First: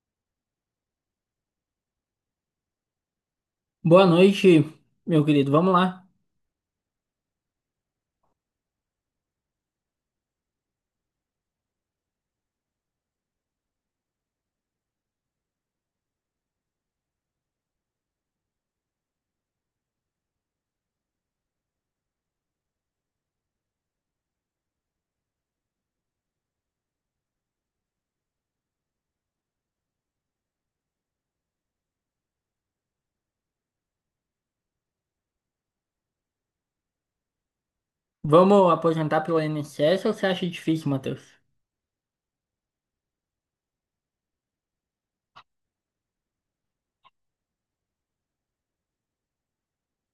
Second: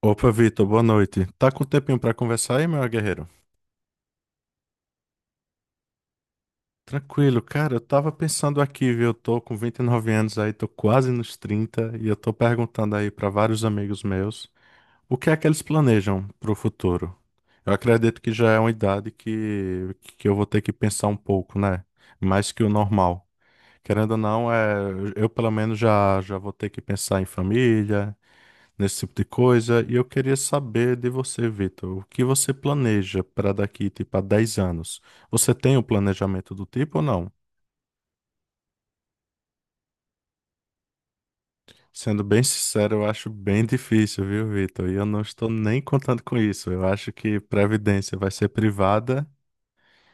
Opa, Vitor, boa noite. Tá com tempinho pra conversar aí, meu guerreiro? Boa noite, meu querido. Vamos lá. Tranquilo, cara, eu tava pensando aqui, viu? Eu tô com 29 anos aí, tô quase nos 30 e eu tô perguntando aí pra vários amigos meus o que é que eles planejam pro futuro. Eu acredito que já é uma idade que eu vou ter que pensar um pouco, né? Mais que o normal. Querendo ou não, eu pelo menos já vou ter que pensar em família, nesse tipo de coisa. E eu queria saber de você, Vitor, o que você planeja para daqui, tipo, a 10 anos? Você tem um planejamento do tipo ou não? Vamos aposentar pelo INSS ou você acha difícil, Matheus? Sendo bem sincero, eu acho bem difícil, viu, Vitor? E eu não estou nem contando com isso. Eu acho que previdência vai ser privada.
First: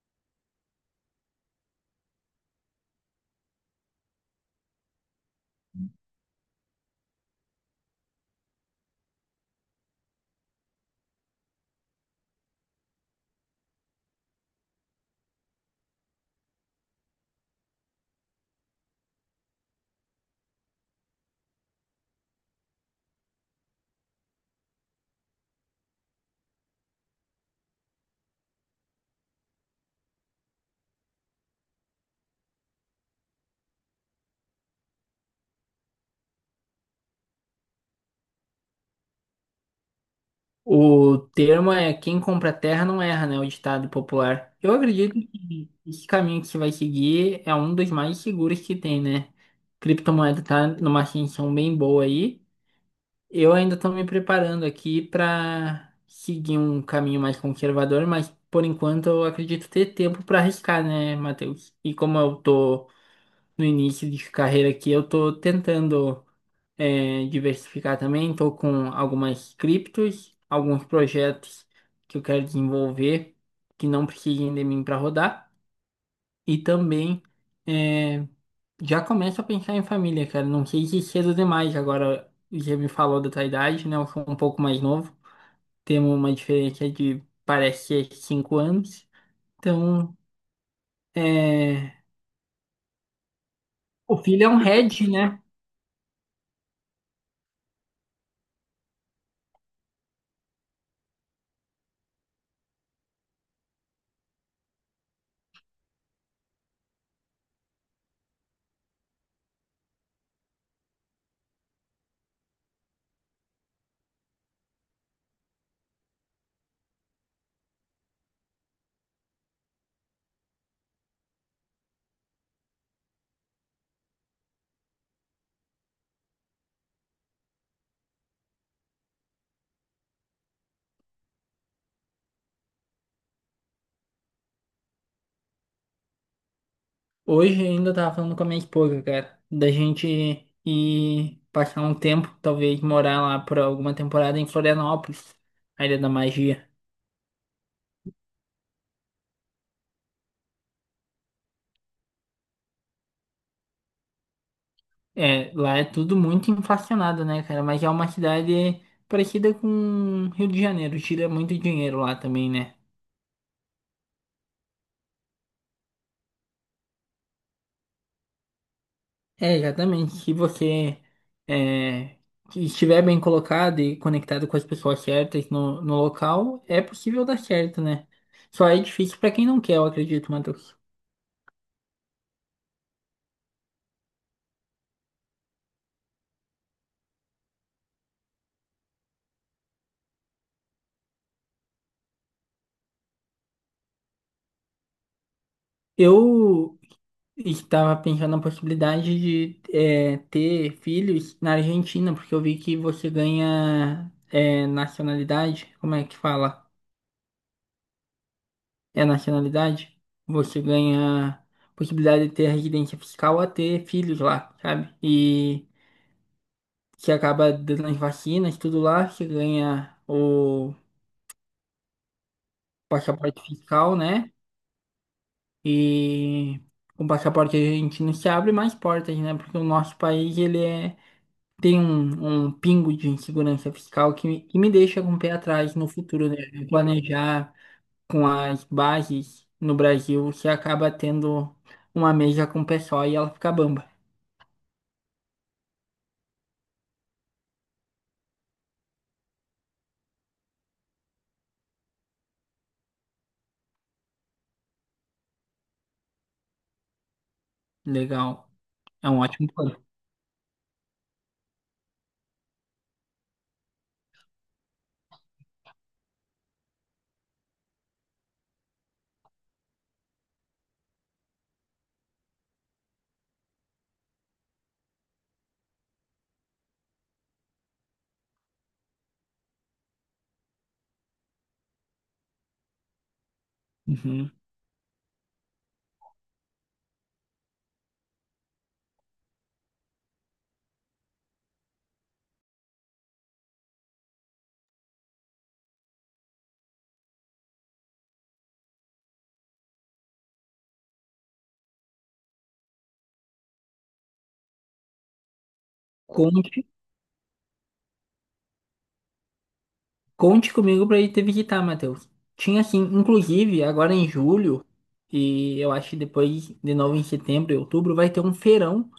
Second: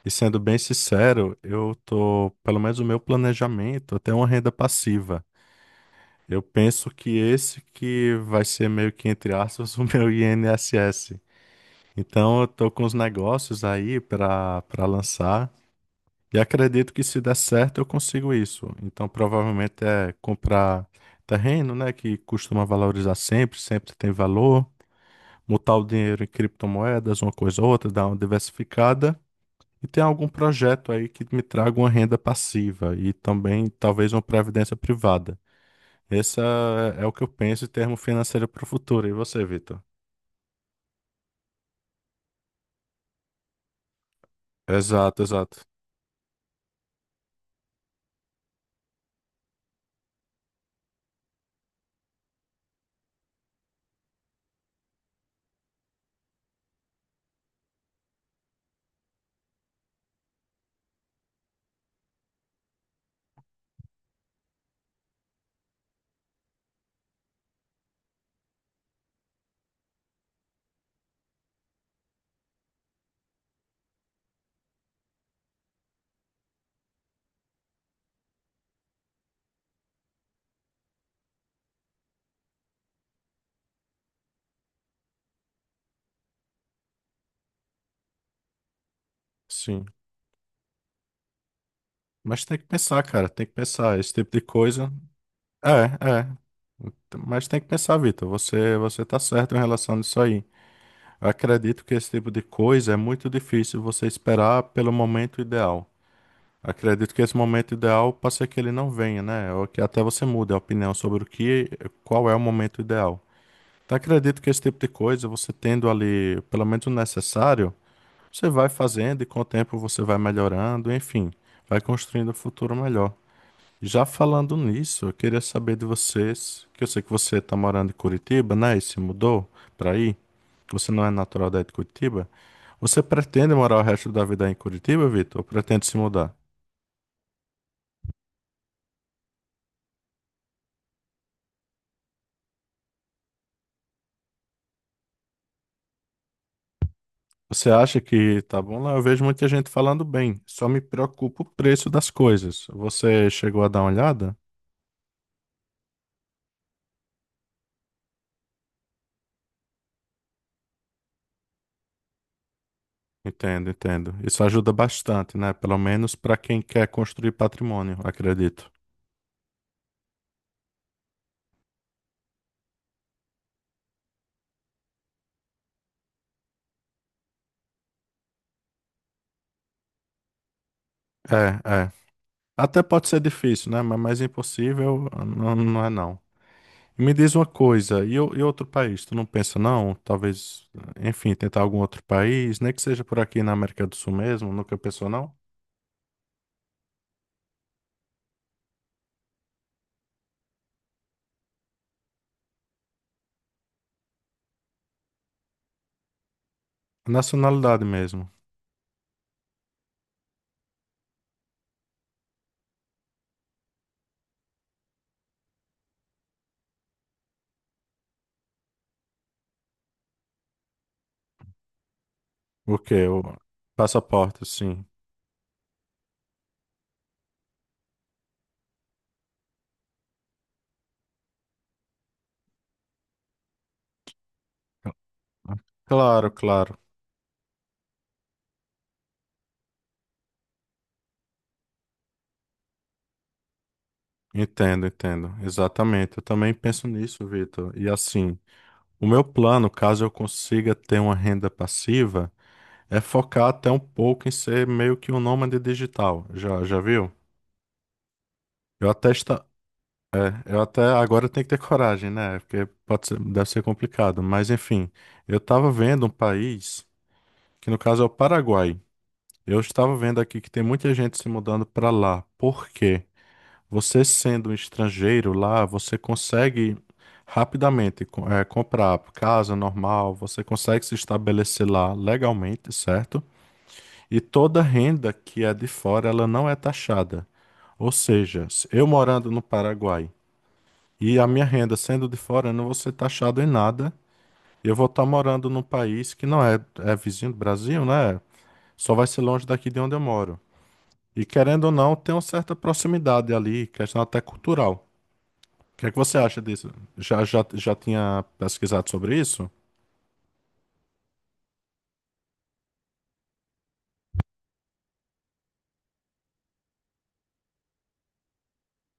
E sendo bem sincero, eu tô, pelo menos o meu planejamento, até uma renda passiva. Eu penso que esse que vai ser meio que, entre aspas, o meu INSS. Então eu tô com os negócios aí para lançar e acredito que se der certo eu consigo isso. Então provavelmente é comprar terreno, né, que costuma valorizar sempre, sempre tem valor, mutar o dinheiro em criptomoedas, uma coisa ou outra, dar uma diversificada e tem algum projeto aí que me traga uma renda passiva e também talvez uma previdência privada. Esse é o que eu penso em termo financeiro para o futuro. E você, Vitor? O termo é quem compra terra não erra, né? O ditado popular. Eu acredito Exato, exato. que esse caminho que você vai seguir é um dos mais seguros que tem, né? Criptomoeda tá numa ascensão bem boa aí. Eu ainda estou me preparando aqui para seguir um caminho mais conservador, mas por enquanto eu acredito ter tempo para arriscar, né, Matheus? E como eu tô no início de carreira aqui, eu tô tentando diversificar também, tô com algumas criptos, alguns projetos que eu quero desenvolver que não precisem de mim para rodar e também é, já começo a pensar em família, cara. Não sei se cedo demais agora, já me falou da tua idade, né? Eu sou um pouco mais novo, temos uma diferença de parece ser 5 anos, Sim. então é, Mas tem que pensar, cara, tem que pensar. Esse o tipo de filho é um coisa. head, né? É, é. Mas tem que pensar, Vitor. Você tá certo em relação a isso aí. Eu acredito que esse tipo de coisa é muito difícil você esperar pelo momento ideal. Acredito que esse momento ideal pode ser que ele não venha, né? Ou que até você mude a opinião sobre o que, qual é o momento ideal. Então acredito que esse tipo de coisa, você tendo ali pelo menos o necessário, você vai fazendo e com o tempo você vai melhorando, enfim, vai construindo um futuro melhor. Já falando nisso, eu queria saber de vocês, que eu sei que você está morando em Curitiba, né? E se mudou para aí. Você não é natural daí de Curitiba. Você pretende morar o resto da vida aí em Curitiba, Vitor? Ou pretende se mudar? Hoje ainda eu tava falando com a minha esposa, cara, da gente ir passar um tempo, talvez morar lá por alguma temporada em Florianópolis, a Ilha da Magia. Você acha que tá bom lá? Eu vejo muita gente falando bem. Só me preocupa o preço das coisas. Você chegou a dar uma olhada? É, lá é tudo muito inflacionado, né, cara? Mas é uma cidade parecida com Rio de Janeiro, tira muito dinheiro lá também, né? Entendo, entendo. Isso ajuda bastante, né? Pelo menos para quem quer construir patrimônio, acredito. É, exatamente. Se você é, estiver bem colocado e conectado com as pessoas certas no local, é possível dar certo, né? Só é difícil pra quem não quer, eu acredito, Matheus. É, é. Até pode ser difícil, né? Mas mais impossível ah, não, não é não. Me diz uma coisa, e outro país? Tu não pensa não? Talvez, enfim, tentar algum outro país, nem que seja por aqui na América do Sul mesmo, nunca pensou não? Eu estava pensando na possibilidade de ter filhos na Argentina, porque eu vi que você ganha nacionalidade. Como é que fala? Nacionalidade mesmo. É nacionalidade? Você ganha possibilidade de ter residência fiscal a ter filhos lá, sabe? E você acaba dando as vacinas, tudo lá, você ganha o O quê? O passaporte fiscal, né? passaporte, sim. E com o passaporte argentino se abre mais portas, né? Porque o nosso país, ele tem um pingo de insegurança fiscal que me deixa com o pé atrás no futuro, Claro, né? claro. Planejar com as bases no Brasil, você acaba tendo uma mesa com o pessoal e ela fica bamba. Entendo, entendo. Exatamente. Eu também penso nisso, Vitor. E assim, o meu plano, caso eu consiga ter uma renda passiva, é focar até um pouco em ser meio que um nômade digital. Já viu? Legal. Eu É até, um esta... ótimo plano. eu até agora tenho que ter coragem, né? Porque deve ser complicado. Mas enfim, eu estava vendo um país, que no caso é o Paraguai. Eu estava vendo aqui que tem muita gente se mudando para lá. Por quê? Você sendo um estrangeiro lá, você consegue rapidamente comprar casa normal, você consegue se estabelecer lá legalmente, certo? E Uhum. toda renda que é de fora, ela não é taxada. Ou seja, se eu morando no Paraguai e a minha renda sendo de fora, eu não vou ser taxado em nada. Eu vou estar morando num país que não é, é vizinho do Brasil, né? Só vai ser longe daqui de onde eu moro. E querendo ou não, tem uma certa proximidade ali, questão até cultural. O que é que você acha Conte, disso? Já tinha pesquisado sobre isso? conte comigo para ir te visitar, Matheus. Tinha assim, inclusive, agora em julho, e eu acho que depois, de novo em setembro e outubro, vai ter um feirão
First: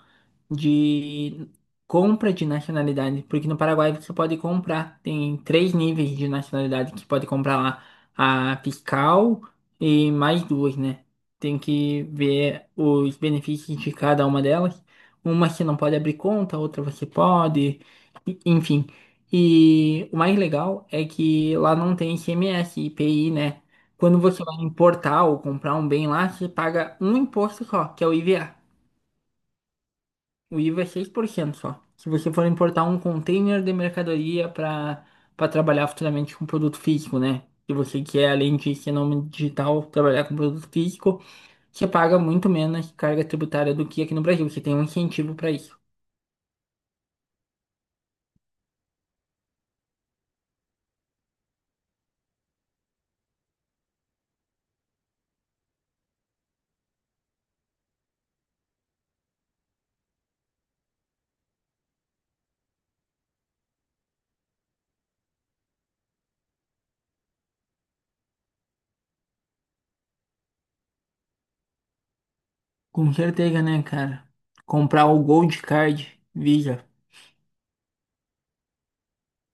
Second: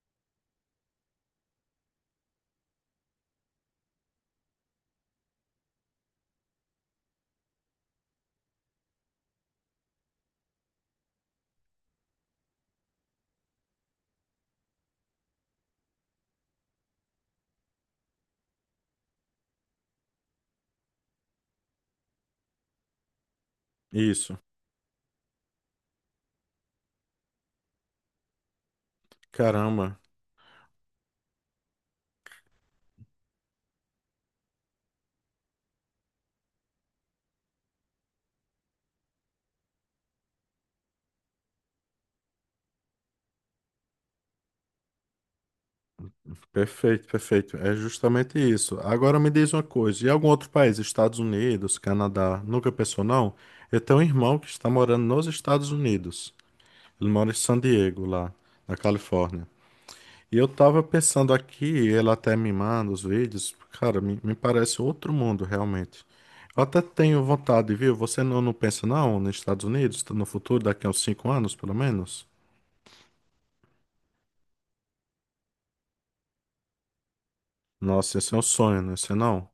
de compra de nacionalidade, porque no Paraguai você pode comprar, tem três níveis de nacionalidade que pode comprar lá, a fiscal e mais duas, né? Tem que ver os benefícios de cada uma delas. Uma você não pode abrir conta, outra você pode, enfim. E o mais legal é que lá não tem ICMS, IPI, né? Quando Isso. você vai importar ou comprar um bem lá, você paga um imposto só, que é o IVA. Caramba. O IVA é 6% só. Se você for importar um container de mercadoria para trabalhar futuramente com produto físico, né? Se você quer, além de ser nome digital, trabalhar com produto físico, você paga muito menos carga tributária do que aqui no Brasil. Você tem um incentivo para isso. Perfeito, perfeito. É justamente isso. Agora me diz uma coisa, e algum outro país, Estados Unidos, Canadá, nunca pensou não? Eu tenho um irmão que está morando nos Estados Unidos. Ele mora em San Diego, lá na Califórnia. E eu estava pensando aqui, ele até me manda os vídeos, cara, me parece outro mundo realmente. Eu até tenho vontade, viu? Você não pensa não nos Estados Unidos, no futuro, daqui a uns 5 anos, pelo menos? Com certeza, né, cara? Comprar o Gold Card Visa. Nossa, esse é um sonho, não é isso não?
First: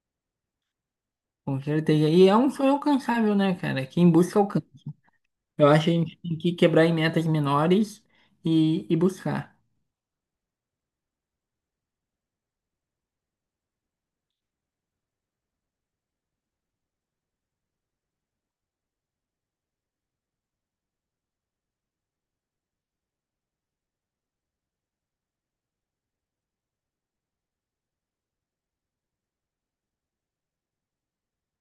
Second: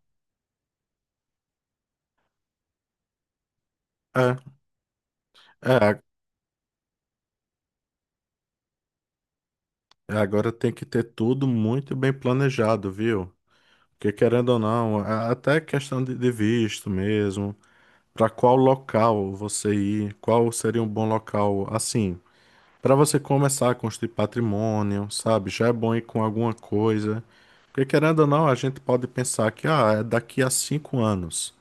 Com certeza. E é um sonho alcançável, né, cara? Quem É, busca alcança. Eu acho que a é, gente tem que quebrar em metas menores e buscar. agora tem que ter tudo muito bem planejado, viu? Porque querendo ou não, até questão de visto mesmo, para qual local você ir, qual seria um bom local, assim, para você começar a construir patrimônio, sabe? Já é bom ir com alguma coisa. Porque querendo ou não, a gente pode pensar que, ah, é daqui a 5 anos.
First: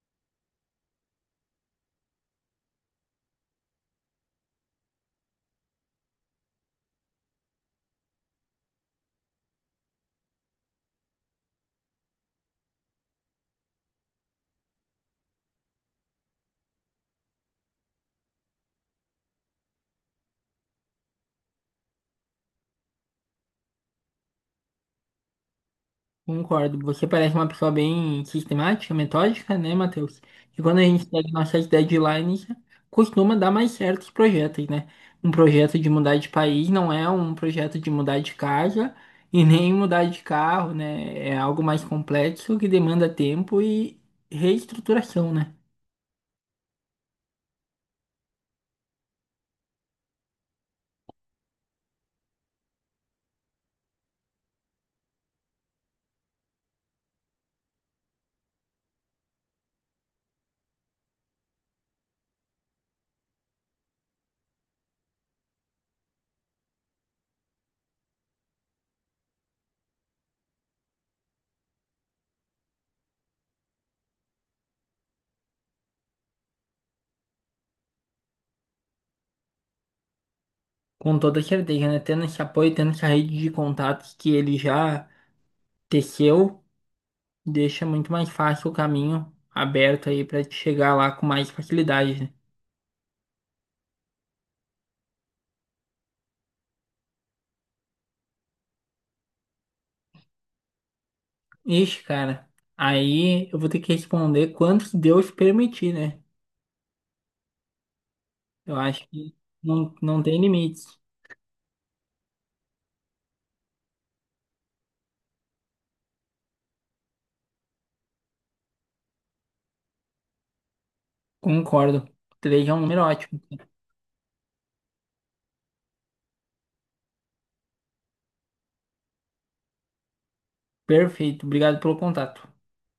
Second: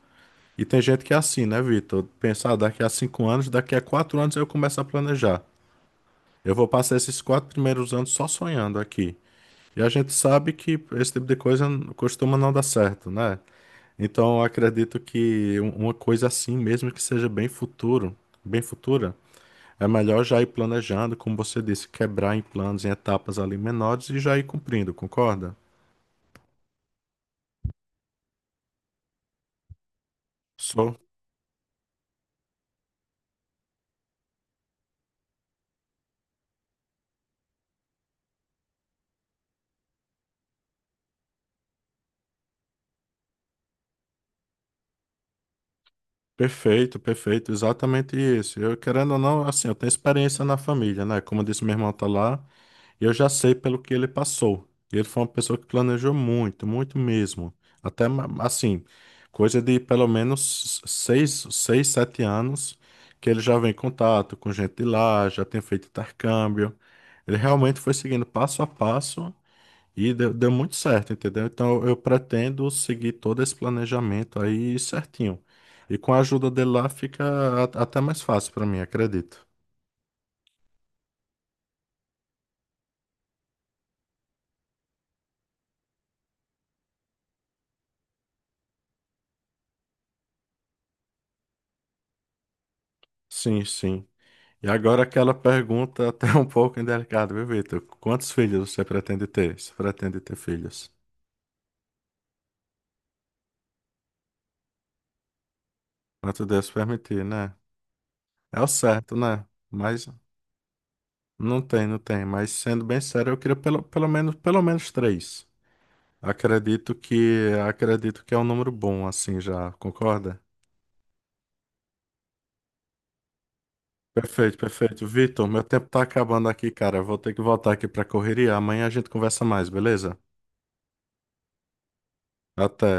E tem gente que é assim, né, Vitor? Pensar, ah, daqui a 5 anos, daqui a 4 anos eu começo a planejar. Eu vou passar esses 4 primeiros anos só sonhando aqui. E a gente sabe que esse tipo de coisa costuma não dar certo, né? Então, eu acredito que uma coisa assim, mesmo que seja bem futuro, bem futura, é melhor já ir planejando, como você disse, quebrar em planos, em etapas ali menores e já ir cumprindo, concorda? Concordo. Você parece uma pessoa bem sistemática, metódica, né, Matheus? E quando a Sou. gente segue nossas deadlines, costuma dar mais certos projetos, né? Um projeto de mudar de país não é um projeto de mudar de casa e nem mudar de carro, né? É algo mais complexo que demanda tempo e reestruturação, né? Perfeito, perfeito, exatamente isso. Eu, querendo ou não, assim, eu tenho experiência na família, né? Como eu disse, meu irmão tá lá. Eu já sei pelo que ele passou. Ele foi uma pessoa que planejou muito, muito mesmo. Até ma- assim, coisa de pelo menos seis, 7 anos que ele já vem em contato com gente de lá, já tem feito intercâmbio. Ele realmente foi seguindo passo a passo e deu muito certo, entendeu? Então eu pretendo seguir todo esse planejamento aí certinho. E com a ajuda dele lá fica até mais fácil para mim, acredito. Com toda certeza, né? Tendo esse apoio, tendo essa rede de contatos que ele já teceu, deixa muito mais fácil o caminho aberto aí para chegar lá com mais facilidade, né? Sim, sim. E agora aquela pergunta até um pouco indelicada, viu, Vitor? Quantos filhos você pretende ter? Você pretende ter filhos? Ixi, cara, aí eu vou ter que responder quanto Deus permitir, né? Quanto Deus permitir, né? É o Eu acho certo, que né? não, Mas não tem limites. não tem, não tem. Mas sendo bem sério, eu queria pelo menos três. Acredito acredito que é um número bom, assim, já, concorda? Concordo. Três é um número ótimo. Perfeito, perfeito. Vitor, meu tempo tá acabando aqui, cara. Eu vou ter que voltar aqui pra correria. Amanhã a gente conversa mais, beleza? Perfeito, obrigado pelo contato. Até.